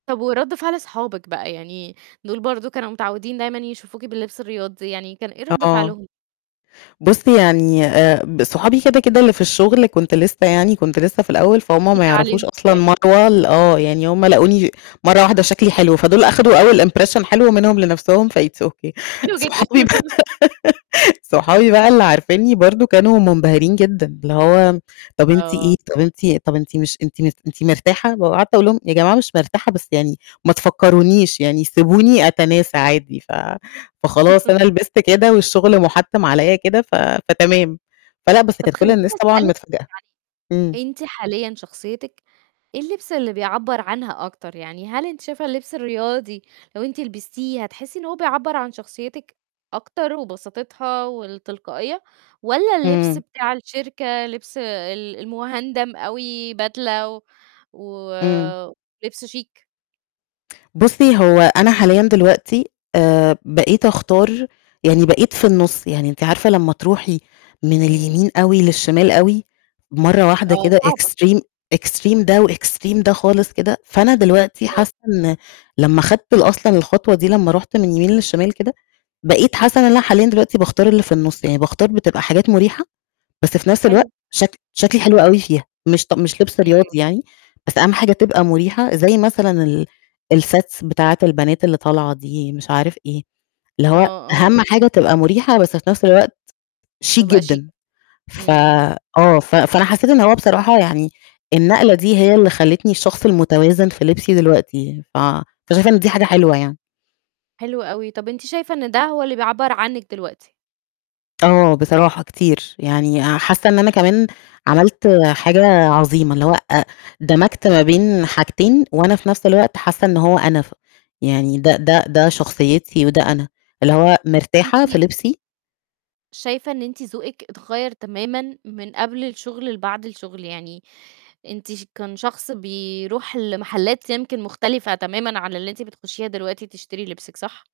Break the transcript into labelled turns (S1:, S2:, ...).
S1: طب ورد فعل صحابِك بقى يعني، دول برضو كانوا متعودين دايمًا يشوفوكِ باللبس الرياضي، يعني كان إيه رد
S2: آه.
S1: فعلهم؟
S2: بُصي يعني، آآ، ب صحابي كده، كده، اللي في الشغل كنت لسه يعني كنت لسه في الأول، فهُم ما
S1: جديدة
S2: يعرفوش
S1: عليهم
S2: أصلًا
S1: شوية.
S2: مروة ال آه، يعني هُم لاقوني مرة واحدة شكلي حلو، فدول أخدوا أول impression حلو منهم لنَفسهم، فit's okay.
S1: حلو جدًا.
S2: صحابي بقى صحابي بقى اللي عارفينني برضو كانوا منبهرين جدًا، اللي هو: "طَب أنتِ إيه؟
S1: آه.
S2: طَب أنتِ طَب أنتِ مش أنتِ م أنتِ مرتاحة؟" وقعدت أقول لهم: "يا جماعة مش مرتاحة بس يعني ما تفكرونيش يعني سيبوني أتناسى عادي." ف فخلاص أنا لِبست كده والشغل مُحتِّم عليّا كده ف فتمام. فلا بس
S1: طَب
S2: كانت كل
S1: خلّيني
S2: الناس طبعًا
S1: أسألِك
S2: متفاجئة. إمم.
S1: يعني، أنتِ حاليًا شخصيتِك إيه اللبس اللي بيعبّر عنها أكتر؟ يعني هل أنتِ شايفة اللبس الرياضي لو أنتِ لبستيه هتحسي إن هو بيعبّر عن شخصيتِك أكتر وبساطتها والتلقائية، والّا اللبس
S2: إمم.
S1: بتاع الشركة، لبس ال المُهندم أوي بدلة و
S2: إمم.
S1: ولِبس شيك؟
S2: بُصي هو أنا حاليًا دلوقتي، آآ، بقيت أختار يعني بقيت في النُص، يعني أنتِ عارفة لما تروحي من
S1: إمم.
S2: اليمين أوي للشمال أوي مرّة واحدة
S1: آه
S2: كده
S1: صعبة.
S2: extreme، extreme ده وextreme ده خالص كده، فأنا دلوقتي
S1: آه.
S2: حاسة إن لما خدت أصلًا الخطوة دي لما رُحت من اليمين للشمال كده بقيت حاسة إن أنا حاليًا دلوقتي باختار اللي في النُص، يعني باختار بتبقى حاجات مُريحة بس في نَفس الوقت
S1: حلو.
S2: شك شكلي حلو أوي فيها. مش ط مش لِبس
S1: امم.
S2: رياضي يعني، بس أهم حاجة تبقى مُريحة زَي مثلًا ال الsets بتاعِة البنات اللي طالعة دي مش عارف إيه. اللي
S1: آه،
S2: هو
S1: آه.
S2: أهم حاجة تبقى مريحة بس في نَفس الوقت شيك
S1: تبقى شيك.
S2: جدًا. ف
S1: إمم.
S2: آه، ف فأنا حسيت إن هو بصراحة يعني النقلة دي هي اللي خلتني الشخص المتوازن في لبسي دلوقتي، ف فشايفة إن دي حاجة حلوة يعني.
S1: حلو أوي. طَب أنتِ شايفة إن ده هو اللي بيعبّر عنِك دلوقتي؟
S2: آه بصراحة كتير، يعني حاسة إن أنا كمان عملت حاجة عظيمة اللي هو، أ دمجت ما بين حاجتين وأنا في نَفس الوقت حاسة إن هو أنا، ف يعني ده ده ده شخصيتي وده أنا، اللي هو مرتاحة في
S1: أنتِ
S2: لِبسي
S1: شايفة إن أنتِ ذوقِك اتغيّر تمامًا من قبل الشغل لبعد الشغل، يعني أنتِ ش كان شخص بيروح لمحلات يمكن مختلفة تمامًا عن اللي أنتِ بتخشيها دلوقتي تشتري لبسِك، صح؟